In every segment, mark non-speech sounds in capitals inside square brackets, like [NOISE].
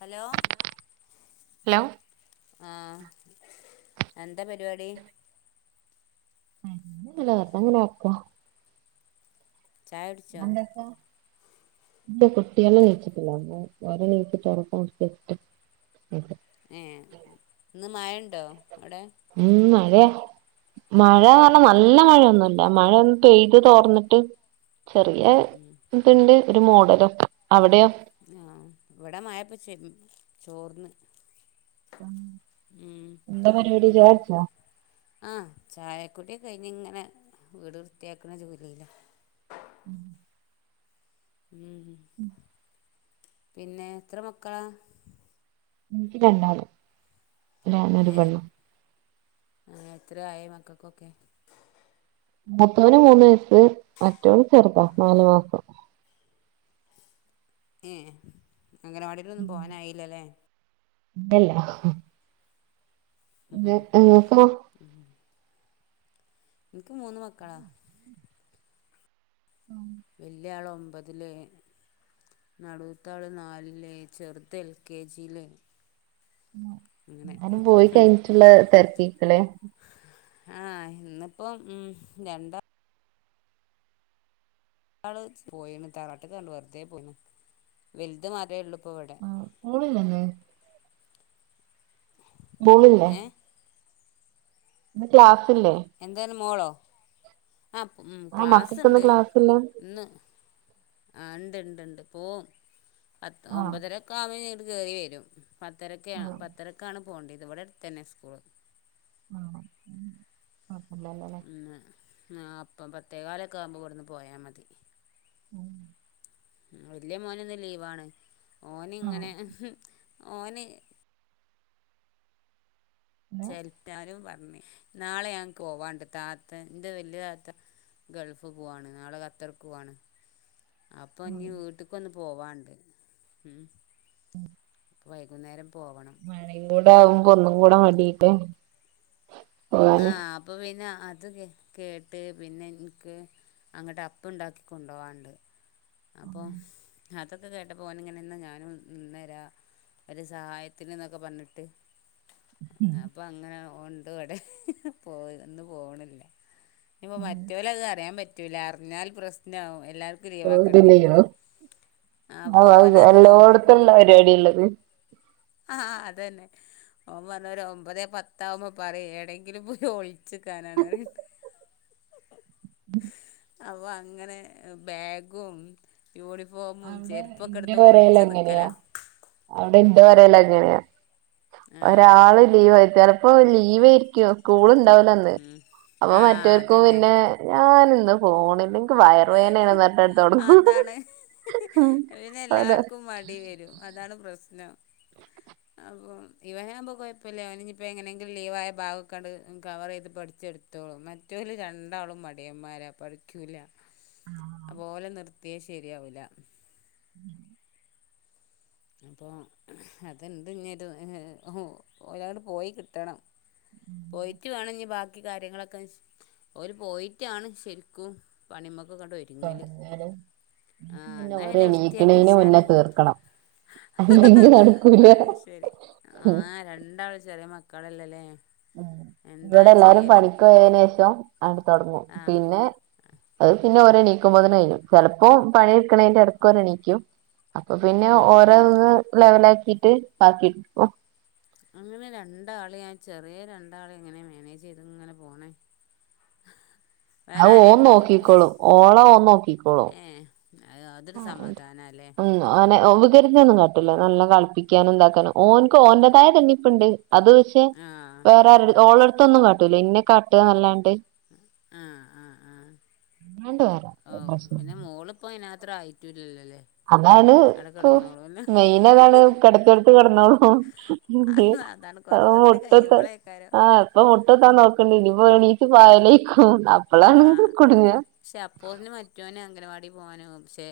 Hello hello ആഹ് എന്താ പരിപാടി ഇല്ല. വെറതങ്ങനെ ആക്ക ചായ കുടിച്ചോ എന്തൊക്കെ [INAUDIBLE] ഏഹ് ഇന്ന് മഴണ്ടോ അവിടെ ഉം മഴയാ മഴർഞ്ഞാ നല്ല മഴയൊന്നുല്ല മഴ ഒന്ന് പെയ്ത് തോർന്നിട്ട് ചെറിയ ഉം ഇത്ണ്ട് ഒരു മുഡലോക്ക അവിടെയോ ആഹ് ഇവിടെ മഴ പ ചെ ചോർന്ന് ഉം എന്താ പരിപാടി ഇനി ചായ കുടിച്ചോ ആഹ് ചായക്കുടിയൊക്കെഴിഞ്ഞ് ഇങ്ങനെ വീട് വൃത്തിയാക്ണ ജോലിയില ഉം ഉം പിന്നെ എത്ര മക്കളാ എനിക്ക് രണ്ടാള് ഒരാണും ഒരുപെണ്ണം ആഹ് എത്രയ ആയെ മക്കക്കൊക്കെ മുത്തോന് മൂന്ന് വയസ്സ് മറ്റൊൻ ചെറുതാ നാലു മാസം ഏഹ് അംഗനവാടിയിലൊന്നും പോകാനായില്ലല്ലേ എല്ല ഇങ്ങക്കോ ഉം. ഇൻക്ക് മൂന്ന് മക്കളാ ഉം വല്യാള് ഒമ്പതില്. നടുവത്താള് നാലില്, ചെറുത് എൽ കെ ജി ല്. എല്ലാരും പോയി കഴിഞ്ഞിട്ടുള്ള തെരക്കീക്കലെ. ആ ഇന്നിപ്പോം ഉം രണ്ടാ ള് പോയേന് തറവാട്ട് കാണ്ട് വെറുതെ പോയിന്. വലുത് മാത്രേ ഉള്ളു ഇപ്പവടെ. ആ സ്കൂളില്ലല്ലേ? [UNINTELLIGIBLE] ഏഹ് ഇന്ന് ക്ലാസില്ലേ? എന്താണ് മോളോ? ആ പ് ഉം ആ മക്കൾക്ക്ന്ന് ക്ലാസ്സ്ണ്ട് ക്ലാസ്സില്ല ഇന്ന്. ആ ഇണ്ട് ഇണ്ട് ഇണ്ട് പോവും പത്ത് ആഹ് ഒമ്പതരക്കെ ആവുമ്പോങ്ങട് കേറി വരും. പത്തരക്കാ ആഹ് പത്തരക്കാണ് പോകേണ്ടത്. ഇത് ഇവിടെ അടുത്തന്നെ സ്കൂള്. ആണോ ഉം. [UNINTELLIGIBLE] ഇല്ലാല്ലേ. ന്ന് ആ അപ്പം പത്തേകാലൊക്കെ ആകുമ്പോൾ ഇവിടെന്ന് പോയാൽ മതി. ഉം. ഉം വല്യ മോന് ഇന്ന് ലീവാണ്, ഓന് ആഹ് ഇങ്ങനെ ഓന് പിന്നെ [UNINTELLIGIBLE] പറഞ്ഞ് നാളെ ഞാൻ പോവാണ്ട് താത്ത എന്റെ വല്യ താത്ത ഗൾഫ് പോവാണ്, നാളെ ഖത്തർക്കോവാണ്. അപ്പൊ ഇഞ്ഞി വീട്ട്ക്കൊന്ന് പോവാണ്ട് ഉം. ഉം വൈകുന്നേരം പോവണം. [UNINTELLIGIBLE] കൂടെ ആകുമ്പോ ഒന്നും കൂടെ മടിട്ട് പോവും. അപ്പോ പിന്ന അത് കേട്ട് പിന്നെ എന്ക്ക് അങ്ങട് അപ്പ ഇണ്ടാക്കി കൊണ്ടു പോവാന്ണ്ട് അപ്പോ അതൊക്കെ കേട്ടപ്പോ ഓൻ ഇങ്ങനെ ഇന്നാ ഞാനും ഇന്നേരാ. ഒരു സഹായത്തിന്ന് ന്നൊക്കെ പറഞ്ഞിട്ട്, അപ്പൊ അങ്ങനെ ഒണ്ട് ഇവിടെ പോയി ഇന്ന് പോണില്ല. ഇപ്പോ മറ്റോല അത് അറിയാൻ പറ്റൂല അറിഞ്ഞാൽ പ്രശ്നാവും എല്ലാർക്കും ലീവാക്കേണ്ടി വരും പോകത്തില്ലയോ ആ എല്ലോടത്തുള്ള [UNINTELLIGIBLE] പരിപാടി ഉള്ളത്. ആഹ് അതന്നെ. ഓൻ പറഞ്ഞ [UNINTELLIGIBLE] ഒരു ഒമ്പതേ പത്ത ആകുമ്പോ പറയ് എവിടേങ്കിലും പോയി ഒളി ച്ചിക്കാനാണറിയും. അള്ളാ അങ്ങനെ ബാഗും യൂണിഫോമും അവിടെ ചെരുപ്പൊക്കെ ഇന്റെ എടുത്ത് പൊരേൽ ഒളിച്ച് അങ്ങനെയാ നിക്കലാ. അവിടെ എന്തോ പറയലങ്ങനെ. ആഹ് ഒരാള് ലീവ് ആരിക്ക ചെലപ്പോ ലീവ് ആരിക്കും സ്കൂള്ണ്ട വൂലാന്ന് അപ്പൊ ആ മറ്റർക്കും അതന്നെ പിന്നെ ഞാന ഇന്ന് പോണില്ല ഇൻക്ക് വയറ് വേദനയാണന്ന്ട്ട [UNINTELLIGIBLE] തൊടങ്ങും. അതാണ് പിന്നെ എല്ലാർക്കും മടി വരും അതാണ് പ്രശ്നം. അപ്പൊ ഇവനാവുമ്പോ കൊയപുല്ല അവന ഇനിപ്പ എങ്ങനെങ്കിലും ലീവായ ഭാഗൊക്കാണ്ട് കവറെയ്ത് പഠിച്ചെടു ത്തോളും മറ്റവര് രണ്ടാളും മടിയന്മാരാ പഠിക്കൂല. അത്പോലെ നിർത്തിയ ശരിയാവൂല. ഉം അപ്പോൾ അതണ്ട് ഇനി ഒരു ഓരാട് പോയി കിട്ടണം പോയിട്ട് വേണം ഇനി ബാക് ക്കി കാര്യങ്ങളൊക്കെ ഓര് പോയിട്ടാണ് ശരിക്കും പണി മ്മക്കൊക്കെണ്ട് വര് രിങ്ങല് തുടങ്ങാന് ആഹ് പിന്നെ ഓര് എന്നാപിന്നെ വൃത്തിയാക്കി എണീക്കണേന് മുന്നേ വെച്ചാല് തീർക്കണം അല്ലെങ്കി നടക്കൂല അത് ശരി ആഹ് രണ്ടാള് ചെറിയ മക്കളല്ലല്ലേ എന്താ ഇവിടെ എല്ലാരും ചെയ്യല് പണിക്ക് പോയതിന് ശേഷം അങ്ട് തൊടങ്ങും ആഹ് പിന്നെ അത് പിന്നെ ഓരെണീക്കുമ്പോ തന്നെഴിഞ്ഞു ചിലപ്പോ പണീടുക്കണേന്റെടക്കു ഓരെണീക്കും അപ്പൊ പിന്നെ ഉം ഓരെ ഒന്ന് ലെവലാക്കീട്ട് ബാക്കിട് അങ്ങനെ രണ്ടാള് ഞാൻ ചെറിയ രണ്ടാളെ എങ്ങനെയാ മാനേജ് ചെയ്ത് ഇങ്ങനെ പോണേ അത് ഓൻ വേറാരെയുണ്ട് വീട്ടില് നോക്കിക്കോളും ഓളെ ഓൻ ഏ നോക്കിക്കോളും അതൊരു സമാധാനം അല്ലേ ഉം ഓനെ ഉപകരിച്ചൊന്നും കട്ടില്ല നല്ല കളിപ്പിക്കാനും എന്താക്കാനും ഓന്ക്ക് ഓൻ്റതായ തന്നിപ്പുണ്ട് അത് പക്ഷേ ആഹ് വേറെ ആര്ട ആഹ് ഓളെടുത്തൊന്നും കാട്ടൂല ഇന്നെ കാട്ടുകാന്നല്ലാണ്ട് ആഹ് ആഹ് ആഹ് അല്ലാണ്ട് വേറെ പ്രശ്നോന്നൂല ഇപ്പൊ അയിന് അത്ര ആയിട്ടൂല്ലല്ലേ അതാണ് ഇപ്പൊ മെയിൻ അതാണ് കെടത്തിയടുത്ത് കെടന്നോളും അതാണ് അത് കുറച്ചും കൂടി മുട്ടത്ത് കഴിയുമ്പോളേക്കാരം ആഹ് ഇപ്പൊ മുട്ടെത്താൻ നോക്കണ്ട് ഇനിപ്പോ എണീറ്റ് പായലേക്കും അപ്പളാണ് ആഹ് കുടുങ്ങ പക്ഷെ അപ്പോത്ന് മറ്റോനെ അംഗനവാടി പോവാനാവും പക്ഷെ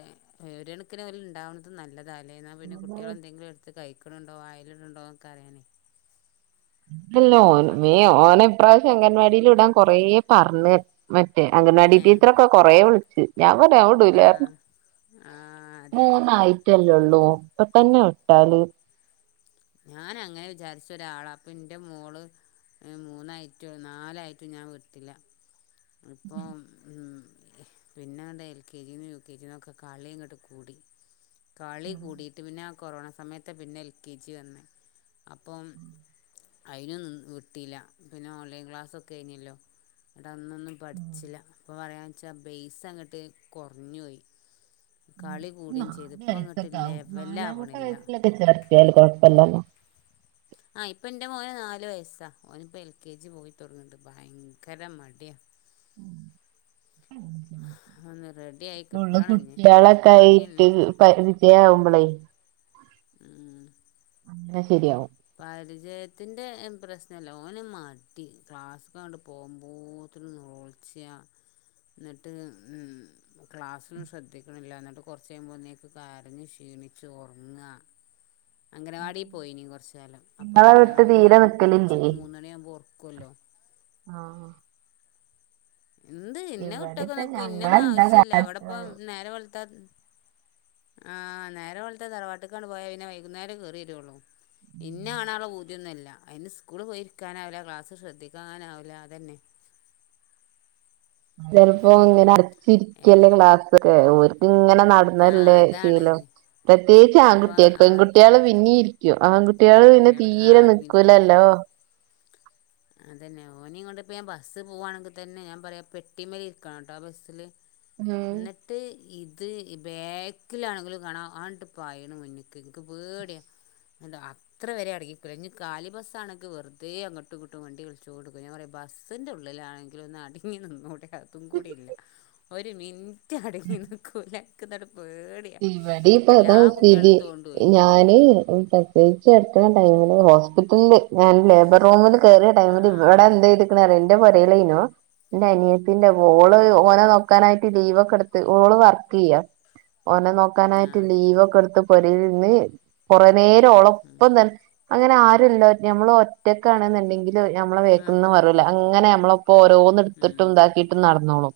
ഒരു കണക്കിന് പോലെ ഉണ്ടാവണം അത് നല്ലതാല്ലേ എന്നാ പിന്നെ അതെ കുട്ടികളെന്തെങ്കിലും എടുത്ത് കഴിക്കണുണ്ടോ വായിലിടണുണ്ടോ ന്നൊക്കെ അറിയാനേ അല്ലല്ല ഓൻ മേ മക്ക ഓനെ ഇപ്രാവശ്യം അങ്കൻവാടീല് വിടാൻ കൊറേ പറഞ്ഞു മറ്റേ ഏഹ് അംഗനവാടിടീച്ചറൊക്കെ കൊറേ വിളിച്ച് ഞാൻ പറഞ്ഞ് ഞാൻ വിടൂലാ പറഞ്ഞ് ആഹ് ആഹ് അതന്നെ മൂന്നായി ട്ടല്ലേള്ളൂ ഇപ്പൊ തന്നെ വിട്ടാല് ഞാനങ്ങനെ വിചാരിച്ച ഒരാളാ അപ്പൊ എന്റെ മോള് മൂന്നായിറ്റും നാലായിട്ടും ഞാൻ വിട്ടില്ല ഇപ്പോ ഉം പിന്നെ അങ്ങട് എൽ കെ ജി ന്നും യു കെ ജി ന്നും ഒക്കെ കളിയങ്ങോട്ട് കൂടി കളി കൂടിയിട്ട് പിന്നെ കൊറോണ സമയത്താ പിന്നെ എൽ കെ ജി വന്നേ അപ്പം അയിനും വിട്ടീല്ല പിന്നെ ഓൺലൈൻ ക്ലാസ്സൊക്കെ ആയീന്നല്ലോ അന്ന് ഒന്നും പഠിച്ചില്ല അപ്പ പറയാന്ന് വെച്ചാ ബേസങ്ങോട്ട് കൊറഞ്ഞുപോയി കളി കൂടീം ചെയ്ത് നാല് ഇപ്പങ്ങോട്ട് വയസ്സൊക്കെ ആവും ലെവൽ നാലാമത്തെ ആവണില്ല [UNINTELLIGIBLE] കിട്ടിയാല് കൊഴപ്പില്ലല്ലോ ആഹ് ഇപ്പം എൻ്റെ മോന് നാല് വയസ്സാ ഓന് ഇപ്പോൾ എൽ കെ ജി പോയി തൊടങ്ങിണ്ട് ഭയങ്കര മടിയാ ഉം ഉം ഒന്ന് റെഡിയായി ഇപ്പൊള്ള കിട്ടണം ഇനി കുട്ടികളൊക്കെ പണി ആയിട്ട് തന്നെ പരി വിജയാവുമ്പളെ ഉം പിന്നെ ശരിയാവും പരിചയത്തിന്റെ പ്രശ്നല്ല ഓന് മടി ക്ലാസ്ക്ക്ങ്ങട് പോവ്മ്പോത്തേന് നോൽ ച്ചിയ ന്നിട്ട് ഉം ക്ലാസ്സിലും ശ്രദ്ധിക്കണില്ല എന്നിട്ട് കൊറച്ച് കഴിയുമ്പോന്നേക്ക് കരഞ്ഞ് ക്ഷീണിച്ച് ഒറങ്ങ്വ അംഗനവാടീ പോയീനി കൊറച്ച് കാലം അപ്പൊ നിങ്ങളെ വിട്ട് അംഗനവാടീന്ന് തീരെ നിക്കലില്ലേ ഉച്ചയ്ക്ക് മൂന്ന് മണിയാവുമ്പോ ഒറ ക്കുവല്ലോ ആഹ് എന്ത് ഇന്നെ ഇവിടിപ്പ കുട്ടികൾക്ക് ഇന്നോ ഒന്നും ഞങ്ങളെന്താ ആവശ്യ ഇല്ല അവിടെപ്പം കാ നേരം വെളുത്താ ആഹ് നേരം വെളുത്ത തറവാട്ടക്കാണ് പോയാ പിന്നെ വൈകുന്നേരം കേറി വരുള്ളു ഇന്നളാണോ വു തിന്നൊല്ല അതിന് സ്കൂള് പോയിരിക്കാനാവില്ല ക്ലാസ്സ് ശ്രദ്ധിക്കാനാവില്ല അതന്നെ [INAUDIBLE] ചിലപ്പോ ഇങ്ങനെ ഏത് അടച്ചിരിക്കല്ലേ ക്ലാസ് ഒക്കെ ഓര്ക്ക് ഇങ്ങനെ ആ നടന്നല്ലേ അതാണ് ശീലം പ്രത്യേകിച്ച് ഇപ്പം ആൺകുട്ടികൾക്ക് ആ ഇപ്പോ പെൺകുട്ടികള് പിന്നെ ഇ രിക്കും ആൺകുട്ടികള് പിന്നെ കുട്ടികൾ ആ തീരെ അടങ്ങിയിരിക്കുവല്ലോ നിക്കൂലല്ലോ അതന്നെ ഓന് കൊണ്ട് ഇപ്പ ഞാൻ ബസ്സ് പോവാണെങ്കിൽ തന്നെ ഞാൻ പറയും പെട്ടിമൽ ഇരിക്കണട്ടാ ബസ്സില് ഉം എന്നി ട്ട് ഇത് ബാക്കിലാണെങ്കിലും കാണ ആണ്ട് പായണ് മുന്നക്ക് എനിക്ക് പേടിയാ അല്ല അത്ര വരെ അടങ്ങി ഇരിക്കില്ല ഇനി കാലി ബസ്സാണങ്കിൽ വെറുതെ അങ്ങോ ട്ട് ഇങ്ങട്ടും വണ്ടികളിച്ചോട്ക്കും ഞാൻ പറയും ബസ്സിൻ്റെ ഉള്ളിലാണങ്കിലും ഒന്ന് അടങ്ങി നിന്നൂടെ അതുംകൂടിയില്ല ഒരു മിനിറ്റ് അടങ്ങി നിക്കൂല എനിക്കതാണ് പേടി ഇവിടെയും ഇപ്പൊ അതാ സ്ഥിതി ഞാന് ഡേറ്റ് അടുക്കന്ന ടൈമില് ഹോസ്പിറ്റ്ല് ഞാൻ ലേബർ റൂമില് കേറിയ ടൈമില് ഇവിടെ ആഹ് എന്തടു ക്ക്‌ണെറിയോ എന്റെ പുരയിലെനോ എന്റെ അനിയത്തിന്റെ മോള് ഉം ഓനെ നോക്കാനായിട്ട് ലീവ് ഒക്കെ എടുത്ത് ഓള് വർക്ക് ചെയ്യാ ഓനെ നോക്കാനായിട്ട് ആഹ് ലീവൊക്കെ എടുത്ത് പൊരന്ന് കൊറെ നേരം ഉം ഓളൊപ്പം ത അങ്ങനെ ആരുല്ല നമ്മൾ ഒറ്റക്ക് ആണെന്നുണ്ടെങ്കിൽ നമ്മളെ ആഹ് ബാക്കിന്ന് മാ റുല്ല അങ്ങനെ നമ്മളപ്പോ ഓരോന്ന് എടുത്തിട്ടും ഉം ഇതാക്കിട്ടും നടന്നോളും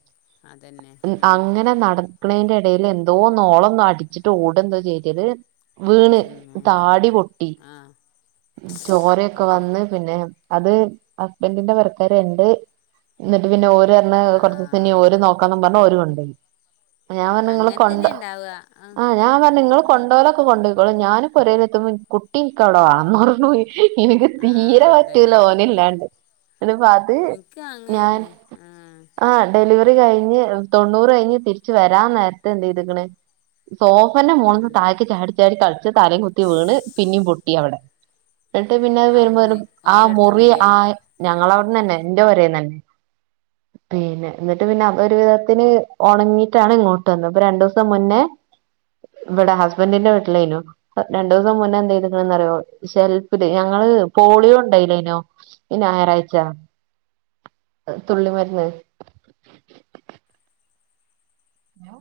അതന്നെ ഉം അങ്ങനെ നട ക്കണെന്റെ ഇടയിൽ എന്തോ നോളം അടിച്ചിട്ട് ഓട് എന്തോ ചെയ്തല് വീണ് ചുമ്മേ താടി പൊട്ടി ആഹ് ചോര ഒക്കെ അതോ വന്ന് പിന്നെ അത് ഹസ്ബൻൻ്റിന്റെ പിരക്കാരുണ്ട് എന്നിട്ട് പിന്നെ ഓര് ണ് കൊറച്ച്സം ഇനി ഓര് ആഹ് നോക്കാന്നും പറഞ്ഞു ഓര് കൊണ്ടുപോയി ഞാൻ പറഞ്ഞു നിങ്ങൾ അങ്ങനെ തന്നെ ഓടോ ഉണ്ടാവുക ആഹ് ഞാൻ പറഞ്ഞു നിങ്ങൾ ഉം കൊണ്ടുപോകലൊക്കെ കൊ കൊണ്ടയ്ക്കോളൂ ഞാനു പൊരയിലെത്തുമ്പ കുട്ടി എനിക്കവിടെ വേണോന്ന് പറഞ്ഞുപോയി എനിക്ക് തീരെ ആഹ് പറ്റൂല അതന്നെ ഓന് ഇല്ലാണ്ട് അത് അത് എനിക്ക് ഞാൻ അങ്ങന്നെ ആഹ് ആഹ് ഡെലിവറി കഴിഞ്ഞ് തൊണ്ണൂറ് കഴിഞ്ഞ് തിരിച്ച് വരാ നേരത്തെ എന്ത് ചെയ്തിക്കണ് സോഫന്റെ മോളിന്ന് ഉം താഴക്ക് ചാടി ചാടി കളിച്ച് തലയും കുത്തി വീണ് പിന്നെയും പൊട്ടി അവിടെ എന്നിട്ട് പിന്നെ അത് വരുമ്പോര് അവിടുന്ന് ആ മുറി ഓലടുത്തുന്നില്ലേ ആ ഞങ്ങള അവിടന്ന തന്നെ എന്റെ പോരെതന്നെ പിന്നെ എന്നിട്ട് പിന്നെ അതൊരു വിധത്തിന് ഉണങ്ങിയിട്ടാണ് ഇങ്ങോ ട്ട്ന്നു ഇപ്പ രണ്ടുസം മുന്നേ ഇവിടെ ഹസ്ബൻറ്റിന്റെ വീട്ടിലയിനു രണ്ടുസം മുന്നേ എന്ത ചെയ്തക്കുന്നറിയോ ഷെൽഫില് ഞങ്ങള് പോളിയോ ഉണ്ടായില്ലയിനോ ഈ ഞായറാഴ്ച തുള്ളിമരുന്ന് ഹലോ